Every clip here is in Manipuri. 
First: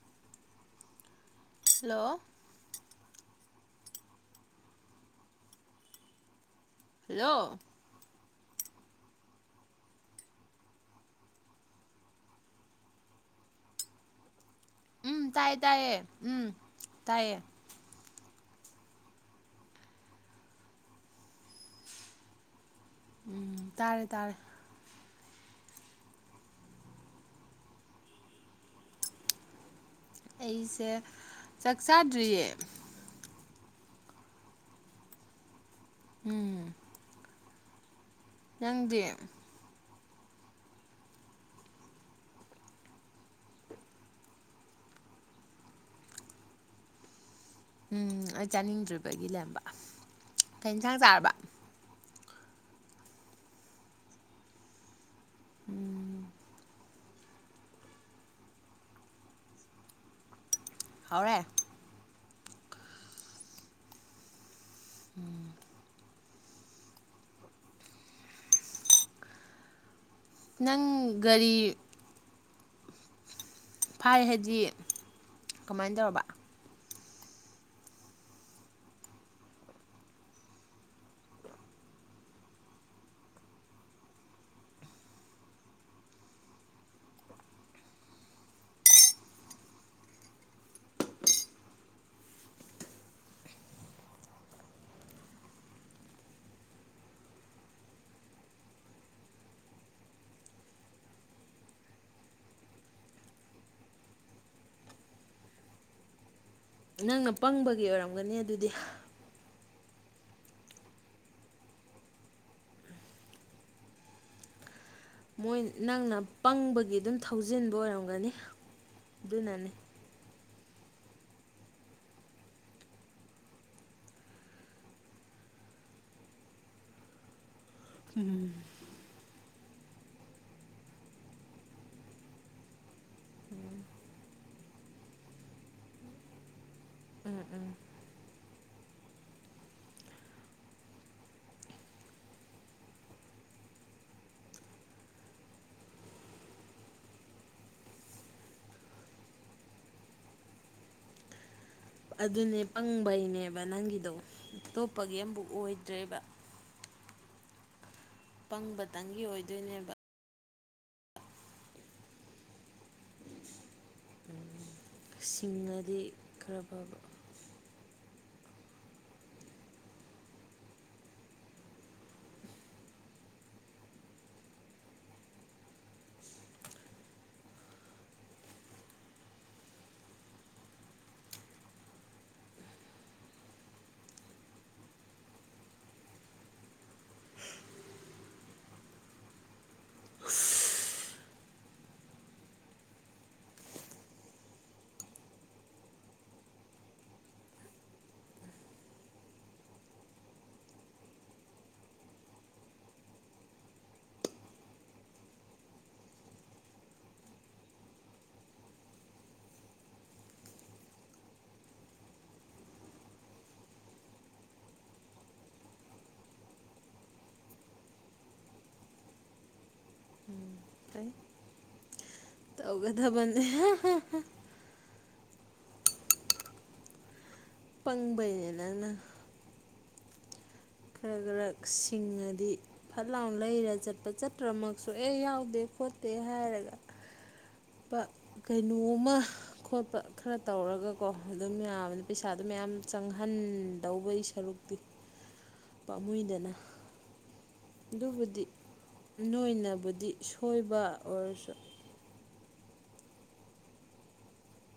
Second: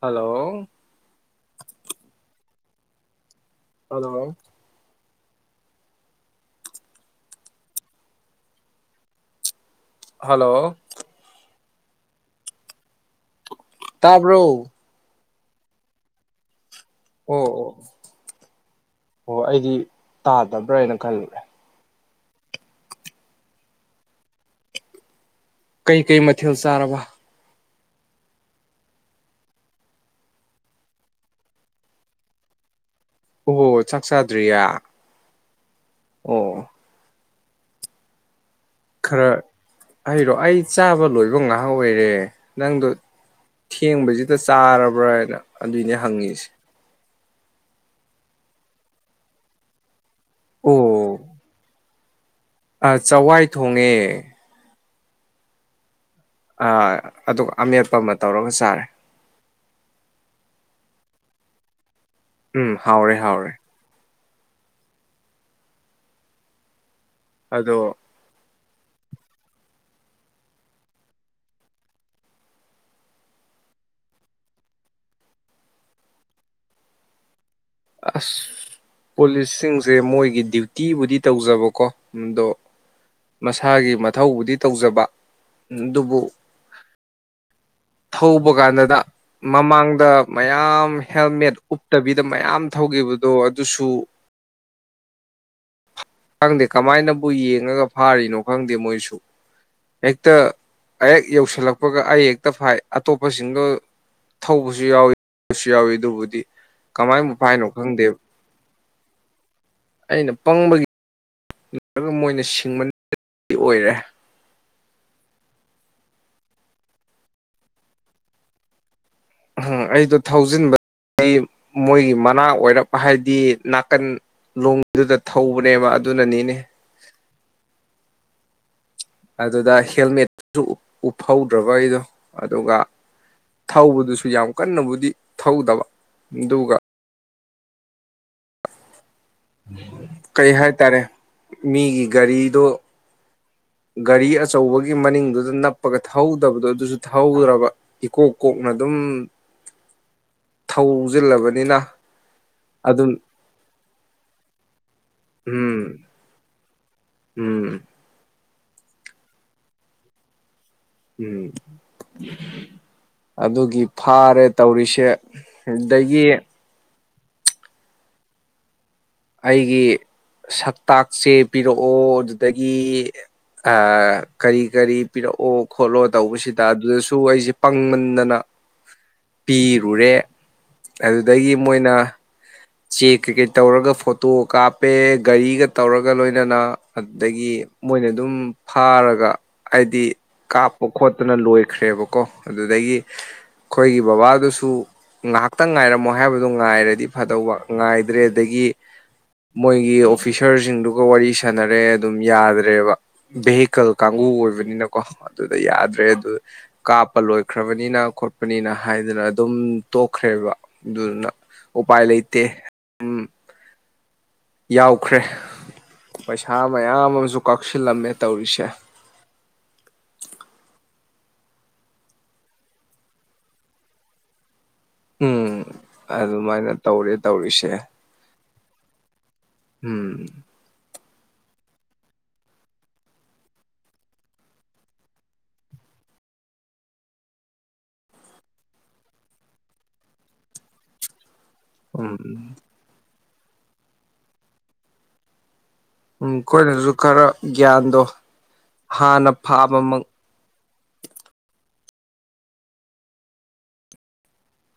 ꯍꯂꯣ ꯍꯜꯂꯣ ꯑꯗꯣ ꯍꯜꯂꯣ ꯍꯜꯂꯣ ꯇꯥꯕ꯭ꯔꯣ ꯇꯥꯏꯌꯦ ꯇꯥꯏꯌꯦ ꯎꯝ ꯇꯥꯏꯌꯦ ꯑꯣ ꯑꯣ ꯑꯣ ꯑꯩꯗꯤ ꯇꯥꯗꯕ꯭ꯔꯥ ꯍꯥꯏꯅ ꯈꯜꯂꯦ ꯎꯝ ꯇꯥꯔꯦ ꯇꯥꯔꯦ ꯀꯩ ꯀꯩ ꯃꯊꯦꯜ ꯆꯥꯔꯔꯕ ꯑꯩꯁꯦ ꯆꯥꯛ ꯆꯥꯗ꯭ꯔꯤꯌꯦ ꯑꯣ ꯆꯥꯛ ꯆꯥꯗ꯭ꯔꯤꯌꯥ ꯑꯣ ꯎꯝ ꯅꯪꯗꯤ ꯈꯔ ꯑꯩꯔꯣ ꯑꯩ ꯆꯥꯕ ꯂꯣꯏꯕ ꯉꯥꯏꯍꯥꯛ ꯑꯣꯏꯔꯦ ꯅꯪꯗꯣ ꯊꯦꯡꯕꯁꯤꯗ ꯆꯥꯔꯕ꯭ꯔꯅ ꯑꯗꯨꯏꯅꯦ ꯍꯪꯉꯤꯁꯦ ꯎꯝ ꯑꯩ ꯆꯥꯅꯤꯡꯗ꯭ꯔꯤꯕꯒꯤ ꯂꯩꯔꯝꯕ ꯀꯩ ꯌꯦꯟꯁꯥꯡ ꯑꯣ ꯆꯥꯔꯕ ꯑ ꯆꯋꯥꯏ ꯊꯣꯡꯉꯦ ꯎꯝ ꯑ ꯑꯗꯨꯒ ꯑꯃꯦꯠꯄ ꯑꯃ ꯇꯧꯔꯒ ꯆꯥꯔꯦ ꯍꯧꯅꯦ ꯎꯝ ꯍꯥꯎꯔꯦ ꯍꯥꯎꯔꯦ ꯎꯝ ꯑꯗꯣ ꯅꯪ ꯒꯥꯔꯤ ꯐꯥꯏ ꯍꯥꯏꯗꯤ ꯀꯃꯥꯏꯅ ꯇꯧꯔꯕ ꯑꯁ ꯄꯨꯂꯤꯁꯁꯤꯡꯁꯦ ꯃꯣꯏꯒꯤ ꯗ꯭ꯌꯨꯇꯤꯕꯨꯗꯤ ꯇꯧꯖꯕꯀꯣ ꯑꯗꯣ ꯃꯁꯥꯒꯤ ꯃꯊꯧꯕꯨꯗꯤ ꯇꯧꯖꯕ ꯑꯗꯨꯕꯨ ꯊꯧꯕ ꯀꯥꯟꯗꯗ ꯃꯃꯥꯡꯗ ꯃꯌꯥꯝ ꯍꯦꯜꯃꯦꯠ ꯎꯞꯇꯕꯤꯗ ꯃꯌꯥꯝ ꯊꯧꯈꯤꯕꯗꯣ ꯑꯗꯨꯁꯨ ꯈꯪꯗꯦ ꯀꯃꯥꯏꯅꯕꯨ ꯌꯦꯡꯉꯒ ꯐꯥꯔꯤꯅꯣ ꯈꯪꯗꯦ ꯃꯣꯏꯁꯨ ꯍꯦꯛꯇ ꯍꯦꯛ ꯌꯧꯁꯤꯜꯂꯛꯄꯒ ꯑꯩ ꯍꯦꯛꯇ ꯐꯥꯏ ꯑꯇꯣꯞꯄꯁꯤꯡꯗꯣ ꯊꯧꯕꯁꯨ ꯌꯥꯎꯏꯤꯁꯨ ꯌꯥꯎꯏ ꯑꯗꯨꯕꯨꯗꯤ ꯅꯪꯅ ꯀꯃꯥꯏꯅꯕꯨ ꯐꯥꯏꯅꯣ ꯄꯪꯕꯒꯤ ꯈꯪꯗꯦꯕ ꯑꯣꯏꯔꯝꯒꯅꯤ ꯑꯗꯨꯗꯤ ꯑꯩꯅ ꯄꯪꯕꯒꯤ ꯅꯠꯇꯒ ꯃꯣꯏꯅ ꯁꯤꯡꯕ ꯑꯣꯏꯔꯦ ꯃꯣꯏ ꯅꯪꯅ ꯄꯪꯕꯒꯤ ꯑꯗꯨꯝ ꯊꯧꯖꯤꯟꯕ ꯑꯣꯏꯔꯝꯒꯅꯤ ꯑ ꯑꯗꯨꯅꯅꯤ ꯑꯩꯗꯣ ꯊꯥꯎꯖꯤꯟꯕ ꯑꯩ ꯃꯣꯏꯒꯤ ꯃꯅꯥ ꯑꯣꯏꯔꯞ ꯍꯥꯏꯗꯤ ꯅꯥꯀꯟ ꯂꯣꯡꯗꯨꯗ ꯊꯧꯕꯅꯦꯕ ꯑꯗꯨꯅꯅꯤꯅꯦ ꯎꯝ ꯑꯗꯨꯗ ꯍꯦꯜꯃꯦꯠꯇꯁꯨ ꯎꯞꯍꯧꯗ꯭ꯔꯕꯩꯗꯣ ꯑꯗꯨꯒ ꯊꯧꯕꯗꯨꯁꯨ ꯌꯥꯝ ꯀꯟꯅꯕꯨꯗꯤ ꯊꯧꯗꯕ ꯑꯗꯨꯒ ꯀꯩ ꯍꯥꯏꯇꯥꯔꯦ ꯃꯤꯒꯤ ꯒꯥꯔꯤꯗꯣ ꯒꯥꯔꯤ ꯑꯆꯧꯕꯒꯤ ꯃꯅꯤꯡꯗꯨꯗ ꯅꯞꯄꯒ ꯊꯧꯍꯧꯗꯕꯗꯣ ꯑꯗꯨꯁꯨ ꯊꯧꯍꯧꯗ꯭ꯔꯕ ꯏꯀꯣꯛ ꯀꯣꯛꯅ ꯑꯗꯨꯝ ꯊꯧꯁꯤꯜꯂꯕꯅꯤꯅ ꯑꯗꯨꯅꯦ ꯄꯪꯕꯩꯅꯦꯕ ꯅꯪꯒꯤꯗꯣ ꯑꯇꯣꯞꯄꯒꯤ ꯑꯃꯐꯛ ꯎꯝ ꯑꯣꯏꯗ꯭ꯔꯦꯕ ꯎꯝ ꯄꯪꯕꯇꯪꯒꯤ ꯑꯣꯏꯗꯣꯏꯅꯦꯕ ꯎꯝ ꯑꯗꯨꯒꯤ ꯐꯥꯔꯦꯠ ꯇꯧꯔꯤꯁꯦ ꯁꯤꯡꯉꯗꯤ ꯑꯗꯒꯤ ꯈꯔ ꯐꯕ ꯑꯩꯒꯤ ꯁꯛꯇꯥꯛꯁꯦ ꯄꯤꯔꯛꯑꯣ ꯑꯗꯨꯗꯒꯤ ꯀꯔꯤ ꯀꯔꯤ ꯄꯤꯔꯛꯑꯣ ꯈꯣꯠꯂꯣ ꯇꯧꯕꯁꯤꯗ ꯑꯗꯨꯗꯁꯨ ꯑꯩꯁꯦ ꯄꯪꯃꯟꯗꯅ ꯄꯤꯔꯨꯔꯦ ꯑꯗꯨꯗꯒꯤ ꯃꯣꯏꯅ ꯆꯦꯛ ꯀꯩꯀꯩ ꯇꯧꯔꯒ ꯐꯣꯇꯣ ꯀꯥꯞꯄꯦ ꯒꯥꯔꯤꯒ ꯇꯧꯔꯒ ꯂꯣꯏꯅꯅ ꯑꯗꯨꯗꯒꯤ ꯃꯣꯏꯅ ꯑꯗꯨꯝ ꯐꯥꯔꯒ ꯍꯥꯏꯗꯤ ꯀꯥꯞꯄ ꯈꯣꯠꯇꯅ ꯂꯣꯏꯈ꯭ꯔꯦꯕꯀꯣ ꯑꯗꯨꯗꯒꯤ ꯑꯩꯈꯣꯏꯒꯤ ꯕꯕꯥꯗꯨꯁꯨ ꯉꯥꯏꯍꯥꯛꯇꯪ ꯉꯥꯏꯔꯝꯃꯣ ꯍꯥꯏꯕꯗꯣ ꯉꯥꯏꯔꯗꯤ ꯐꯗꯧꯕ ꯉꯥꯏꯗ꯭ꯔꯦ ꯑꯗꯒꯤ ꯃꯣꯏꯒꯤ ꯑꯣꯐꯤꯁꯥꯔꯁꯤꯡꯗꯨꯒ ꯋꯥꯔꯤ ꯁꯥꯥꯟꯅꯔꯦ ꯑꯗꯨꯝ ꯌꯥꯗ꯭ꯔꯦꯕ ꯚꯦꯍꯤꯀꯜ ꯀꯥꯡꯕꯨ ꯑꯣꯏꯕꯅꯤꯅꯀꯣ ꯑꯗꯨꯗ ꯌꯥꯗ꯭ꯔꯦ ꯑꯗꯨ ꯀꯥꯞꯄ ꯂꯣꯏꯈ꯭ꯔꯕꯅꯤꯅ ꯈꯣꯠꯄꯅꯤꯅ ꯍꯥꯏꯗꯅ ꯑꯗꯨꯝ ꯇꯣꯛꯈ꯭ꯔꯦꯕ ꯑꯗꯨꯅ ꯎꯄꯥꯏ ꯂꯩ ꯇꯦ ꯎꯝ ꯌꯥꯎꯈ꯭ꯔꯦ ꯄꯩꯁꯥ ꯃꯌꯥꯝ ꯑꯃꯁꯨ ꯀꯛꯁꯤꯜꯂꯝꯃꯦ ꯇꯧꯔꯤꯁꯦ ꯇꯧꯒ ꯊꯟꯖ ꯎꯝ ꯑꯗꯨꯃꯥꯏꯅ ꯇꯧꯔꯦ ꯇꯧꯔꯤꯁꯦ ꯄꯪꯕ ꯅ ꯎꯝ ꯈꯔ ꯈꯔ ꯁꯤꯡꯉꯗꯤ ꯐꯠ ꯂꯥꯎꯅ ꯂꯩꯔ ꯆꯠꯄ ꯆꯠꯇ꯭ꯔꯃꯛꯁꯨ ꯑꯦ ꯌꯥꯎꯗꯦ ꯈꯣꯠꯇꯦ ꯍꯥꯏꯔꯒ ꯀꯩꯅꯣꯃ ꯈꯣꯠꯄ ꯈꯔ ꯇꯧꯔꯒꯀꯣ ꯑꯗꯨꯝ ꯌꯥꯕꯅꯤ ꯎꯝ ꯄꯩꯁꯥꯗ ꯃꯌꯥꯝ ꯆꯪꯉ ꯑꯍꯟ ꯇꯧꯕꯩ ꯁꯔꯨꯛꯇꯤ ꯎꯝ ꯄꯥꯝꯃꯨꯏꯗꯅ ꯀꯣꯏꯅꯁꯨ ꯈꯔ ꯒ꯭ꯌꯥꯟꯗꯣ ꯑꯗꯨꯕꯨꯗꯤ ꯍꯥꯟꯅ ꯐꯥꯕꯃꯛ ꯅꯣꯏꯅꯕꯨꯗꯤ ꯁꯣꯏꯕ ꯑꯣꯏꯔꯁꯨ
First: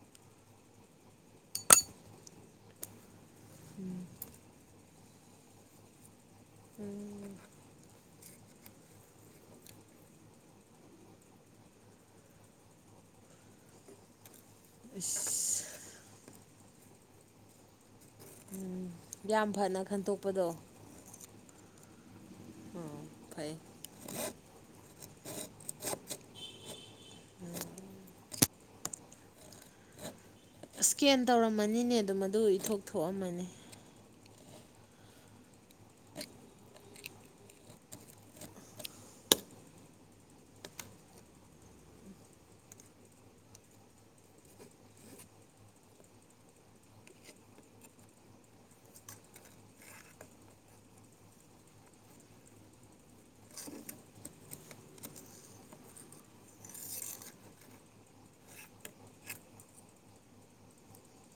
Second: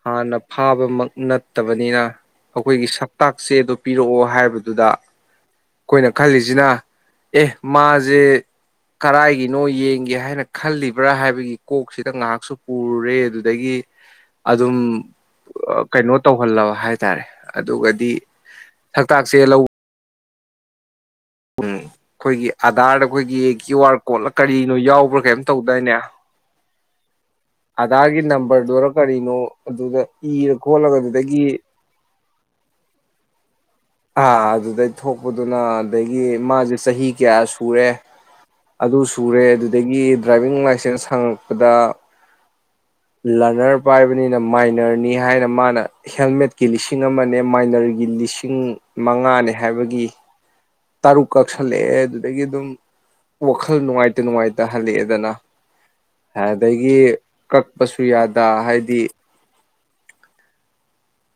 ꯍꯥꯟꯅ ꯐꯥꯕꯃꯛ ꯅꯠꯇꯕꯅꯤꯅ ꯑꯩꯈꯣꯏꯒꯤꯛ ꯇꯥꯛꯁꯦꯗꯣ ꯄꯤꯔꯛꯑꯣ ꯍꯥꯏꯕꯗꯨꯗ ꯀꯣꯏꯅ ꯈꯜꯂꯤꯁꯤꯅ ꯑꯦ ꯃꯥꯁꯦ ꯀꯔꯥꯏꯒꯤꯅꯣ ꯌꯦꯡꯒꯦ ꯍꯥꯏꯅ ꯈꯜꯂꯤꯕ꯭ꯔꯥ ꯍꯥꯏꯕꯒꯤ ꯀꯣꯛꯁꯤꯗ ꯉꯥꯏꯍꯥꯛꯁꯨ ꯄꯨꯨꯔꯦ ꯑꯗꯨꯗꯒꯤ ꯑꯗꯨꯝ ꯏꯁ ꯀꯩꯅꯣ ꯇꯧꯍꯜꯂꯕ ꯍꯥꯏꯇꯥꯔꯦ ꯑꯗꯨꯒꯗꯤ ꯎꯝ ꯁꯛꯇꯥꯛꯁꯦ ꯌꯥꯝ ꯐꯅ ꯈꯟꯇꯣꯛ ꯎꯄꯗꯣ ꯎꯝ ꯑꯩꯈꯣꯏꯒꯤ ꯑꯥꯙꯥꯔꯗ ꯑꯩꯈꯣꯏꯒꯤ ꯐꯩ ꯀ꯭ꯌꯨ ꯑꯥꯔ ꯀꯣꯗꯅ ꯀꯔꯤꯅꯣ ꯌꯥꯎꯕ꯭ꯔꯥ ꯀꯩꯅ‌ꯣꯝ ꯇꯧꯗꯏꯅꯦ ꯑꯗꯥꯒꯤ ꯅꯝꯕꯔꯗꯨꯔ ꯀꯔꯤꯅꯣ ꯑꯗꯨꯗ ꯏꯔ ꯈꯣꯠꯂꯒ ꯏꯁꯀꯦꯟ ꯑꯗꯨꯗꯒꯤ ꯇꯧꯔꯝꯃꯅꯤꯅꯦ ꯑꯗꯨꯣ ꯃꯗꯨ ꯏꯊꯣꯛ ꯊꯣꯛꯑꯝꯃꯅꯤ ꯑꯥ ꯑꯗꯨꯗꯩ ꯊꯣꯛꯄꯗꯨꯅ ꯑꯗꯒꯤ ꯃꯥꯁꯦ ꯆꯍꯤ ꯀꯌꯥ ꯁꯨꯔꯦ ꯑꯗꯨ ꯁꯨꯔꯦ ꯑꯗꯨꯗꯒꯤ ꯗ꯭ꯔꯥꯏꯚꯤꯡ ꯂꯥꯏꯁꯦꯟꯁ ꯍꯪꯉꯛꯄꯗ ꯂꯔꯅꯔ ꯄꯥꯏꯕꯅꯤꯅ ꯃꯥꯏꯅꯔꯅꯤ ꯍꯥꯏꯅ ꯃꯥꯅ ꯍꯦꯜꯃꯦꯠꯀꯤ ꯂꯤꯁꯤꯡ ꯑꯃꯅꯦ ꯃꯥꯏꯅꯔꯒꯤ ꯂꯤꯁꯤꯡ ꯃꯉꯥꯅꯤ ꯍꯥꯏꯕꯒꯤ ꯇꯔꯨꯛ ꯀꯛꯁꯜꯂꯛꯑꯦ ꯑꯗꯨꯗꯒꯤ ꯑꯗꯨꯝ ꯋꯥꯈꯜ ꯅꯨꯡꯉꯥꯏꯇ ꯅꯨꯡꯉꯥꯏꯇ ꯍꯜꯂꯛꯑꯦꯗꯅ ꯑꯗꯒꯤ ꯀꯛꯄꯁꯨ ꯌꯥꯗ ꯍꯥꯏꯗꯤ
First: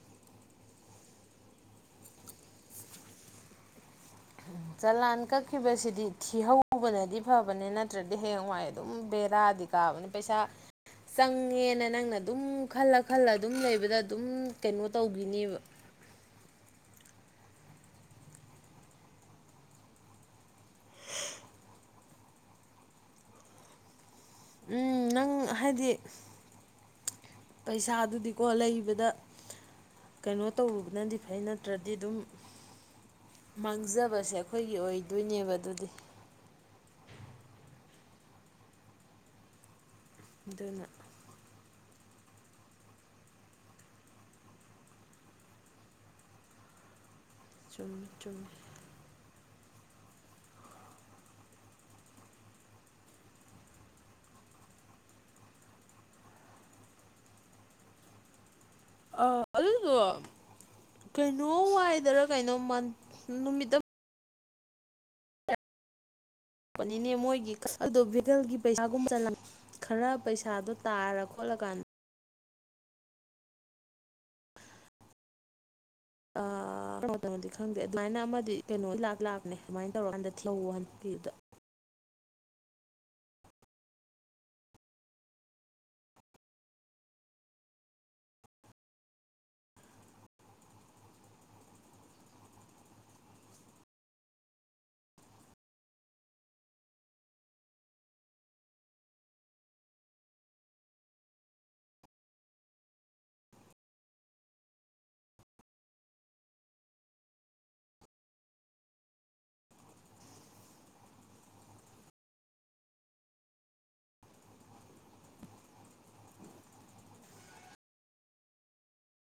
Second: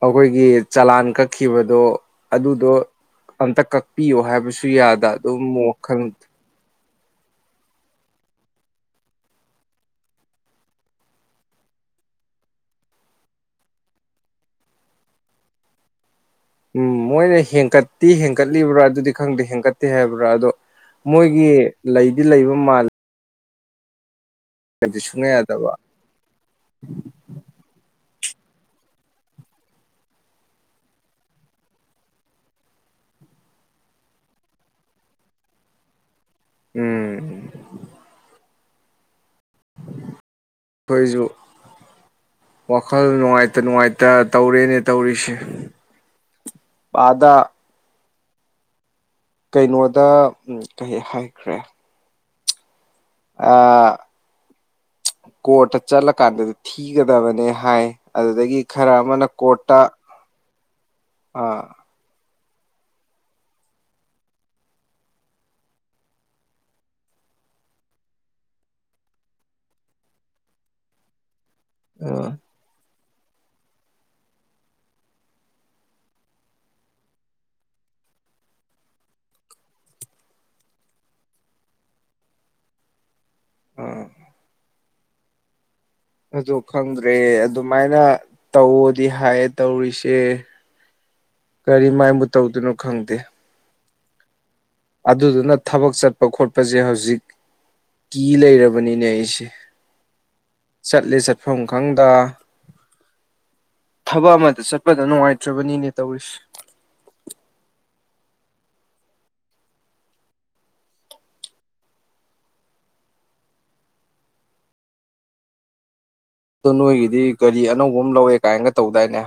ꯑꯥꯈꯣꯏꯒꯤ ꯆꯂꯥꯟ ꯀꯛꯈꯤꯕꯗꯣ ꯑꯗꯨꯗꯣ ꯑꯝꯇ ꯀꯛꯄꯤꯌꯣ ꯍꯥꯏꯕꯁꯨ ꯌꯥꯗ ꯆꯂꯥꯟ ꯑꯗꯨꯝ ꯋꯥꯈꯜ ꯀꯛꯈꯤꯕꯁꯤꯗꯤ ꯊꯤꯍꯧꯕꯅ ꯗꯤ ꯐꯕꯅꯦ ꯅꯠꯇ꯭ꯔꯗꯤ ꯍꯌꯦꯡꯋꯥꯏ ꯑꯗꯨꯝ ꯕꯦꯔꯥꯗꯤ ꯀꯥꯕꯅꯦ ꯄꯩꯁꯥ ꯆꯪꯉꯦꯅ ꯅꯪꯅ ꯑꯗꯨꯝ ꯈꯜꯂ ꯈꯜꯂ ꯑꯗꯨꯝ ꯂꯩꯕꯗ ꯑꯗꯨꯝ ꯀꯩꯅꯣ ꯇꯧꯈꯤꯅꯦꯕ ꯎꯝ ꯃꯣꯏꯅ ꯍꯦꯟꯀꯠꯇꯤ ꯍꯦꯟꯀꯠꯂꯤꯕ꯭ꯔꯥ ꯑꯗꯨꯗꯤ ꯈꯪꯗꯦ ꯍꯦꯟꯀꯠꯇꯦ ꯍꯥꯏꯕ꯭ꯔꯥ ꯑꯗꯣ ꯃꯣꯏꯒꯤ ꯂꯩꯗꯤ ꯂꯩꯕ ꯃꯥꯜꯂꯤ ꯎꯝ ꯅꯪ ꯌꯥꯗꯕ ꯍꯥꯏꯗꯤ ꯄꯩꯁꯥꯗꯨꯗꯤ ꯀꯣ ꯂꯩꯕꯗ ꯀꯩꯅꯣ ꯇꯕꯅꯗꯤ ꯐꯩ ꯅꯠꯇ꯭ꯔꯗꯤ ꯑꯗꯨꯝ ꯃꯥꯡꯖꯕꯁꯦ ꯑꯩꯈꯣꯏꯒꯤ ꯑꯣꯏꯗꯣꯏꯅꯦꯕ ꯑꯗꯨꯗꯤ ꯎꯝ ꯑꯗꯨꯅ ꯑꯩꯈꯣꯏꯁꯨ ꯋꯥꯈꯜ ꯅꯨꯡꯉꯥꯏꯇ ꯅꯨꯡꯉꯥꯏꯇ ꯇꯧꯔꯦꯅꯦ ꯇꯧꯔꯤꯁꯦ ꯑꯥꯗ ꯆꯨꯝ ꯆꯨꯝꯃꯦ ꯀꯩꯅꯣꯗ ꯎ ꯀꯩ ꯍꯥꯏꯈ꯭ꯔꯦ ꯑ ꯀꯣꯔꯠꯇ ꯆꯠꯂꯀꯥꯟꯗꯗꯤ ꯊꯤꯒꯗꯕꯅꯦ ꯍꯥꯏ ꯑꯗꯨꯗꯒꯤ ꯈꯔ ꯑ ꯑꯃꯅ ꯀꯣꯔꯠꯇ ꯑꯗꯨꯣ ꯀꯩꯅꯣ ꯑꯥ ꯍꯥꯏꯗꯔ ꯀꯩꯅꯣ ꯃꯟ ꯅꯨꯃꯤꯠꯇ ꯂꯥꯄꯅꯤꯅꯦ ꯃꯣꯏꯒꯤ ꯑꯗꯣ ꯚꯦꯀꯜꯒꯤ ꯄꯩꯁꯥꯒꯨꯝ ꯈꯔ ꯄꯩꯁꯥꯗꯣ ꯇꯥꯔ ꯈꯣꯠꯂꯀꯥꯟꯗ ꯑꯥ ꯑꯥ ꯇꯃꯣꯗꯤ ꯈꯪꯗꯦ ꯑꯗꯨꯃꯥꯏꯅ ꯑꯃꯗꯤ ꯀꯩꯅꯣ ꯂ ꯂꯥꯛꯅꯦ ꯑꯗꯨꯃꯥꯏꯅ ꯇꯧꯔꯀꯥꯟꯗ ꯂꯧꯍꯟꯕꯤꯗꯨꯗ ꯑꯥ ꯑꯩꯁ‌ꯣ ꯈꯪꯗ꯭ꯔꯦ ꯑꯗꯨꯃꯥꯏꯅ ꯇꯧꯗꯤ ꯍꯥꯏꯌꯦ ꯇꯧꯔꯤꯁꯦ ꯀꯔꯤꯃꯥꯏꯕꯨ ꯇꯧꯗꯣꯏꯅꯣ ꯈꯪꯗꯦ ꯑꯗꯨꯗꯨꯅ ꯊꯕꯛ ꯆꯠꯄ ꯈꯣꯠꯄꯁꯦ ꯍꯧꯖꯤꯛ ꯀꯤ ꯂꯩꯔꯕꯅꯤꯅꯦ ꯑꯩꯁꯦ ꯆꯠꯂꯦ ꯆꯠꯐꯝ ꯈꯪꯗ ꯊꯕꯛ ꯑꯃꯗ ꯆꯠꯄꯗ ꯅꯨꯡꯉꯥꯏꯇ꯭ꯔꯕꯅꯤꯅꯦ ꯇꯧꯔꯤꯁꯦ ꯑꯗꯨ ꯅꯣꯏꯒꯤꯗꯤ ꯒꯥꯔꯤ ꯑꯅꯧꯕ ꯑꯃ ꯂꯧꯋꯦ ꯀꯥꯏꯅꯒ ꯇꯧꯗꯥꯏꯅꯦ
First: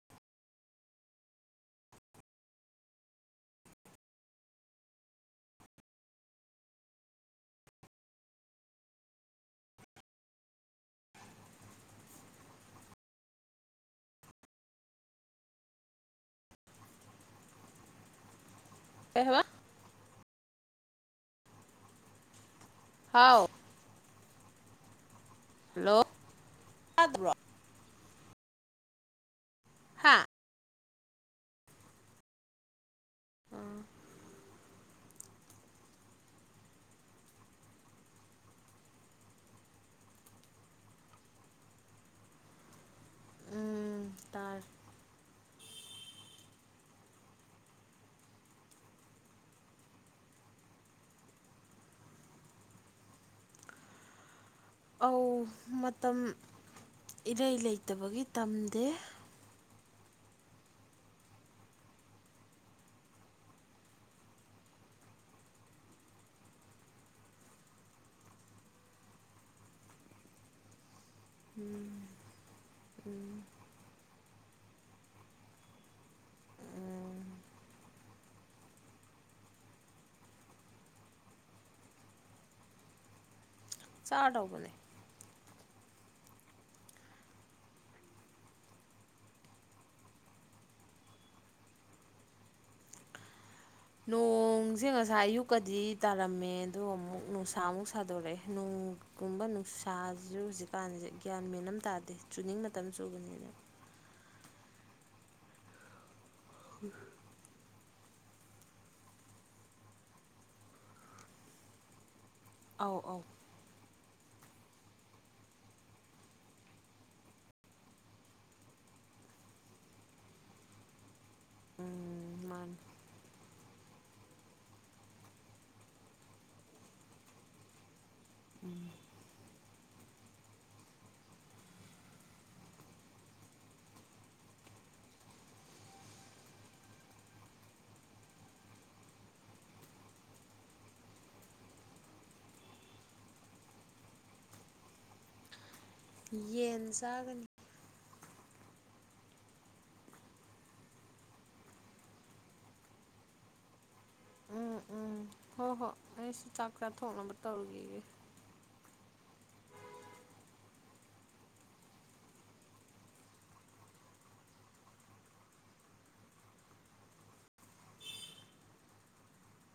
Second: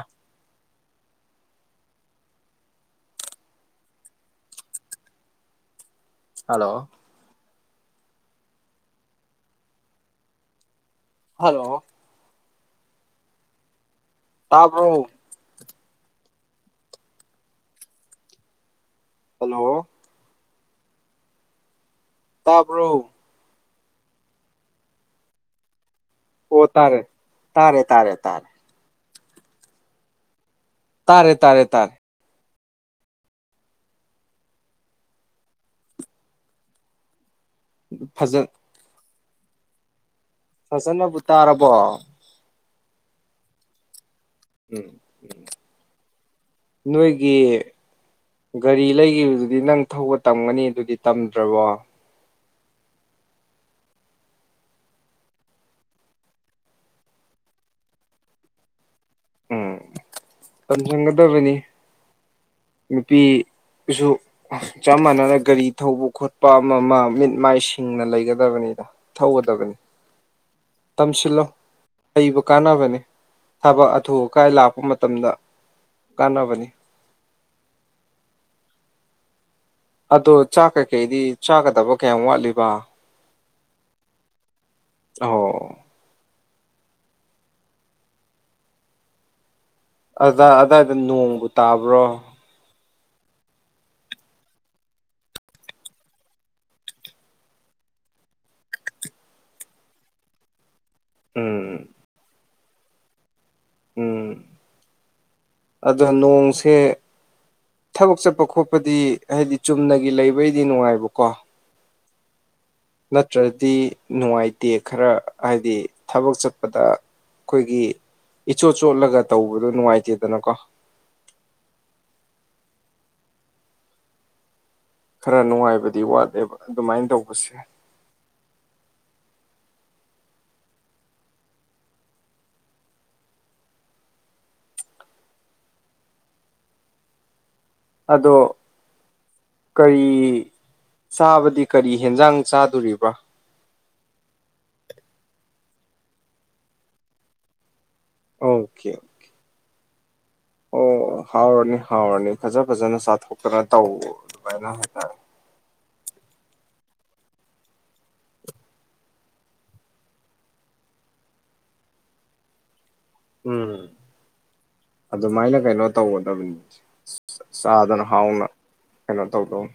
ꯍꯜꯂꯣ ꯍꯜꯂꯣ ꯇꯥꯕꯔꯣ ꯀꯩ ꯍꯥꯏꯕ ꯍꯜꯂꯣ ꯇꯥꯕ꯭ꯔꯣ ꯍꯥꯎ ꯍꯜꯂꯣ ꯑꯣ ꯇꯥꯔꯦ ꯇꯥꯗꯕ꯭ꯔꯣ ꯇꯥꯔꯦ ꯇꯥꯔꯦ ꯇꯔꯦ ꯍꯥꯥ ꯇꯥꯔꯦ ꯇꯥꯔꯦ ꯇꯥꯔꯦ ꯐꯖ ꯐꯖꯅꯕꯨ ꯇꯥꯔꯕꯣ ꯎꯝ ꯇꯥꯔꯦ ꯎꯝ ꯅꯣꯏꯒꯤ ꯒꯥꯔꯤ ꯂꯩꯈꯤꯕꯗꯨꯗꯤ ꯅꯪ ꯊꯧꯕ ꯇꯝꯒꯅꯤ ꯗꯨꯗꯤ ꯇꯝꯗ꯭ꯔꯕꯣ ꯑꯧ ꯃꯇꯝ ꯏꯔꯩ ꯂꯩꯇꯕꯒꯤ ꯇꯝꯗꯦ ꯎꯝ ꯄꯟ ꯆꯒꯗꯕꯅꯤ ꯅꯨꯄꯤꯁꯨ ꯆꯞ ꯃꯥꯟꯅꯅ ꯒꯥꯔꯤ ꯊꯧꯕ ꯈꯣꯠꯄ ꯑꯃ ꯑꯃ ꯃꯤꯠ ꯃꯥꯏ ꯁꯤꯡꯅ ꯂꯩꯒꯗꯕꯅꯤꯅ ꯊꯧꯒꯗꯕꯅꯤ ꯇꯝꯁꯤꯜꯂꯣ ꯍꯩꯕ ꯀꯥꯟꯅꯕꯅꯦ ꯊꯕꯛ ꯑꯊꯑ ꯑꯀꯥꯏ ꯂꯥꯛꯄ ꯃꯇꯝꯗ ꯀꯥꯟꯅꯕꯅꯤ ꯎꯝ ꯑꯗꯣ ꯆꯥꯛ ꯀꯩꯀꯩꯗꯤ ꯆꯥꯒꯗꯕ ꯀꯌꯥꯝ ꯋꯥꯠꯂꯤꯕ ꯆꯥꯗꯧꯕꯅꯦ ꯑꯣ ꯑꯗꯥꯏ ꯑꯗꯥꯏꯗ ꯅꯣꯡꯕꯨ ꯇꯥꯕ꯭ꯔꯣ ꯅꯣꯡꯁꯦ ꯉꯁꯥꯏ ꯑꯌꯨꯛꯀꯗꯤ ꯇꯥꯔꯝꯃꯦ ꯑꯗꯨꯒꯗꯣ ꯑꯃꯨꯛ ꯅꯨꯡꯁꯥ ꯑꯃꯨꯛ ꯁꯥꯗꯣꯔꯛꯑꯦ ꯅꯣꯡꯒꯨꯝꯕ ꯅꯨꯡꯁꯥꯁꯤꯁꯨ ꯍꯧꯖꯤꯛ ꯀꯥꯟꯁꯦ ꯒ꯭ꯌꯥꯟ ꯃꯦꯟꯂꯝ ꯎꯝ ꯇꯥꯗꯦ ꯆꯨꯅꯤꯡ ꯃꯇꯝ ꯆꯨꯕꯅꯤꯗ ꯎꯝ ꯑꯗꯨ ꯅꯣꯡꯁꯦ ꯊꯕꯛ ꯆꯠꯄ ꯈꯣꯠꯄꯗꯤ ꯍꯥꯏꯗꯤ ꯆꯨꯝꯅꯒꯤ ꯂꯩꯕꯩꯗꯤ ꯅꯨꯡꯉꯥꯏꯕꯀꯣ ꯑꯧ ꯑꯧ ꯅꯠꯇ꯭ꯔꯗꯤ ꯅꯨꯡꯉꯥꯏꯇꯦ ꯈꯔ ꯍꯥꯏꯗꯤ ꯊꯕꯛ ꯆꯠꯄꯗ ꯑꯩꯈꯣꯏꯒꯤ ꯏꯆꯣꯠ ꯆꯣꯠꯂꯒ ꯇꯧꯕꯗꯣ ꯅꯨꯡꯉꯥꯏꯇꯦꯗꯅꯀꯣ ꯎꯝ ꯃꯥꯅꯦ ꯈꯔ ꯅꯨꯡꯉꯥꯏꯕꯗꯤ ꯋꯥꯠꯂꯦꯕ ꯑꯗꯨꯃꯥꯏꯅ ꯇꯧꯕꯁꯦ ꯎꯝ ꯑꯗꯣ ꯀꯔꯤ ꯆꯥꯕꯗꯤ ꯀꯔꯤ ꯍꯦꯟꯖꯥꯡ ꯆꯥꯗꯣꯔꯤꯕ꯭ꯔꯥ ꯌꯦꯟ ꯆꯥꯒꯅꯤ ꯑꯣꯀꯦ ꯑꯣꯀꯦ ꯑꯣ ꯍꯥꯎꯔꯅꯤ ꯍꯥꯎꯔꯅꯤ ꯐꯖ ꯐꯖꯅ ꯆꯥꯊꯣꯛꯇꯅ ꯇꯧ ꯑꯗꯨꯃꯥꯏꯅ ꯎꯝ ꯍꯥꯏꯇꯥꯔꯦ ꯎꯝ ꯍꯣꯏ ꯍꯣ ꯑꯩꯁꯨ ꯆꯥꯛ ꯆꯥꯊꯣꯛꯅꯕ ꯇꯧꯒꯒ ꯎꯝ ꯑꯗꯨꯃꯥꯏꯅ ꯀꯩꯅꯣ ꯇꯧꯒꯗꯕꯅꯤ ꯆꯥꯗꯅ ꯍꯥꯎꯅ ꯀꯩꯅꯣ ꯇꯧꯗꯧꯅꯤ